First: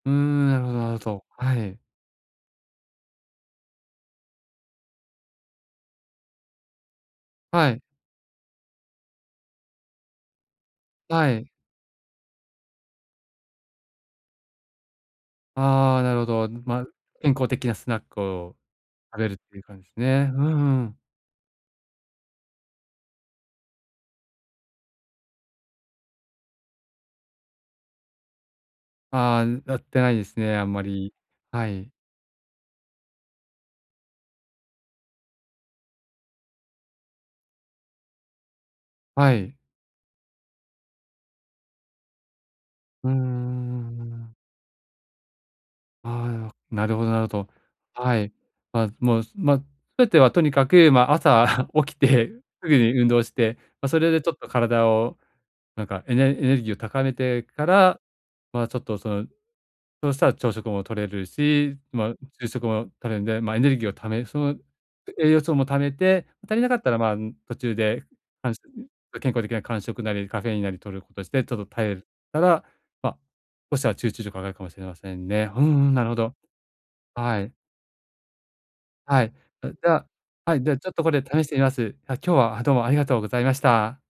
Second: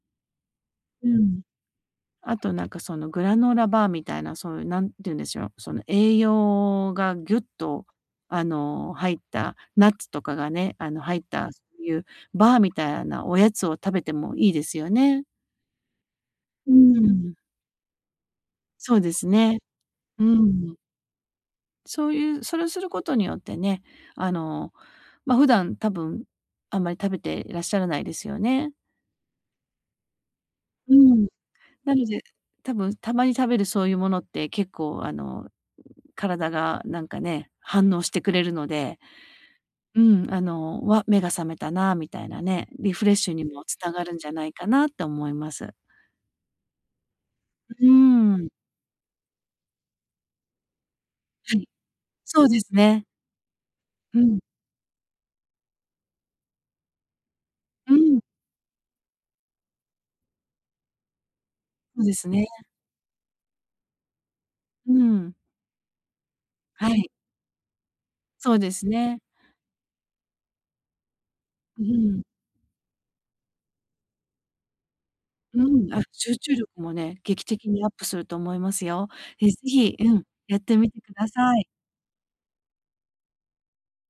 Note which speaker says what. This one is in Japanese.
Speaker 1: うーん、なるほどなるほ
Speaker 2: う
Speaker 1: ど。
Speaker 2: ん。
Speaker 1: はい。
Speaker 2: あとなんかそのグラノーラバーみたいなそういう何て言うんでしょう。その栄養がギュッ
Speaker 1: はい。
Speaker 2: と、あの、入ったナッツとかがね。あの、入っ
Speaker 1: はい。
Speaker 2: たそういうバーみたいなおやつを食べてもいいですよね。
Speaker 1: ああ、なるほど。
Speaker 2: う
Speaker 1: ま、
Speaker 2: ー
Speaker 1: 健
Speaker 2: ん。
Speaker 1: 康的なスナックを
Speaker 2: そうで
Speaker 1: 食
Speaker 2: す
Speaker 1: べるって
Speaker 2: ね。
Speaker 1: いう感じです
Speaker 2: うー
Speaker 1: ね。う
Speaker 2: ん。
Speaker 1: んうん。
Speaker 2: そういうそれをすることによってね。あの、ま、普段多分あんまり食べていらっしゃらないですよね？
Speaker 1: ああ、なってないですね。あんま
Speaker 2: う
Speaker 1: り、
Speaker 2: ん。
Speaker 1: はい。
Speaker 2: なので多分たまに食べるそういうものって結構、あの、体がなんかね、反応してくれるので、
Speaker 1: はい。
Speaker 2: うん。あの、わっ、目が覚めたな。みたいなね、リフ
Speaker 1: うん
Speaker 2: レッ
Speaker 1: う
Speaker 2: シュにも繋
Speaker 1: んう
Speaker 2: がる
Speaker 1: んう
Speaker 2: んじゃ
Speaker 1: ん。
Speaker 2: ないかなって思います。
Speaker 1: ああ、なろなるほどなるほど。
Speaker 2: ん、
Speaker 1: はい。
Speaker 2: うーん。
Speaker 1: まあ、もう、ま、すべてはとにかく、まあ、
Speaker 2: は
Speaker 1: 朝
Speaker 2: い。
Speaker 1: 起きて
Speaker 2: そうで
Speaker 1: すぐ
Speaker 2: す
Speaker 1: に
Speaker 2: ね。
Speaker 1: 運動して、ま、それ
Speaker 2: う
Speaker 1: でちょっ
Speaker 2: ん。
Speaker 1: と体をなんかエネエネルギーを高めてか
Speaker 2: う
Speaker 1: ら、
Speaker 2: ん。
Speaker 1: まあちょっと、その、そうしたら朝食もとれるし、
Speaker 2: そうで
Speaker 1: ま、
Speaker 2: すね。
Speaker 1: 昼食も取れるんで、まあエネルギーを貯めその
Speaker 2: う
Speaker 1: 栄
Speaker 2: ん。
Speaker 1: 養素も貯めて、足りなかった
Speaker 2: は
Speaker 1: ら、
Speaker 2: い。
Speaker 1: まあ、ん、途中でか
Speaker 2: そ
Speaker 1: ん
Speaker 2: う
Speaker 1: し
Speaker 2: で
Speaker 1: ょん、ま
Speaker 2: す
Speaker 1: あ、
Speaker 2: ね。
Speaker 1: 健康的な間食なりカフェインなりとることして、ちょっと
Speaker 2: う
Speaker 1: 耐える
Speaker 2: ん。
Speaker 1: たら、ま、そしたら集中力上がるかもしれませんね。う
Speaker 2: う
Speaker 1: んう
Speaker 2: ん。
Speaker 1: ん、
Speaker 2: あ、
Speaker 1: なるほど。
Speaker 2: 集中力もね、
Speaker 1: は
Speaker 2: 劇
Speaker 1: い。
Speaker 2: 的にアップすると思いますよ。
Speaker 1: はい。
Speaker 2: え、ぜ
Speaker 1: あ、じゃ
Speaker 2: ひ、うん。
Speaker 1: あ、は
Speaker 2: やっ
Speaker 1: い。で
Speaker 2: て
Speaker 1: はち
Speaker 2: み
Speaker 1: ょっ
Speaker 2: て
Speaker 1: とこ
Speaker 2: く
Speaker 1: れ
Speaker 2: だ
Speaker 1: 試して
Speaker 2: さ
Speaker 1: み
Speaker 2: い。
Speaker 1: ます。あ、今日はどうもありがとうございました。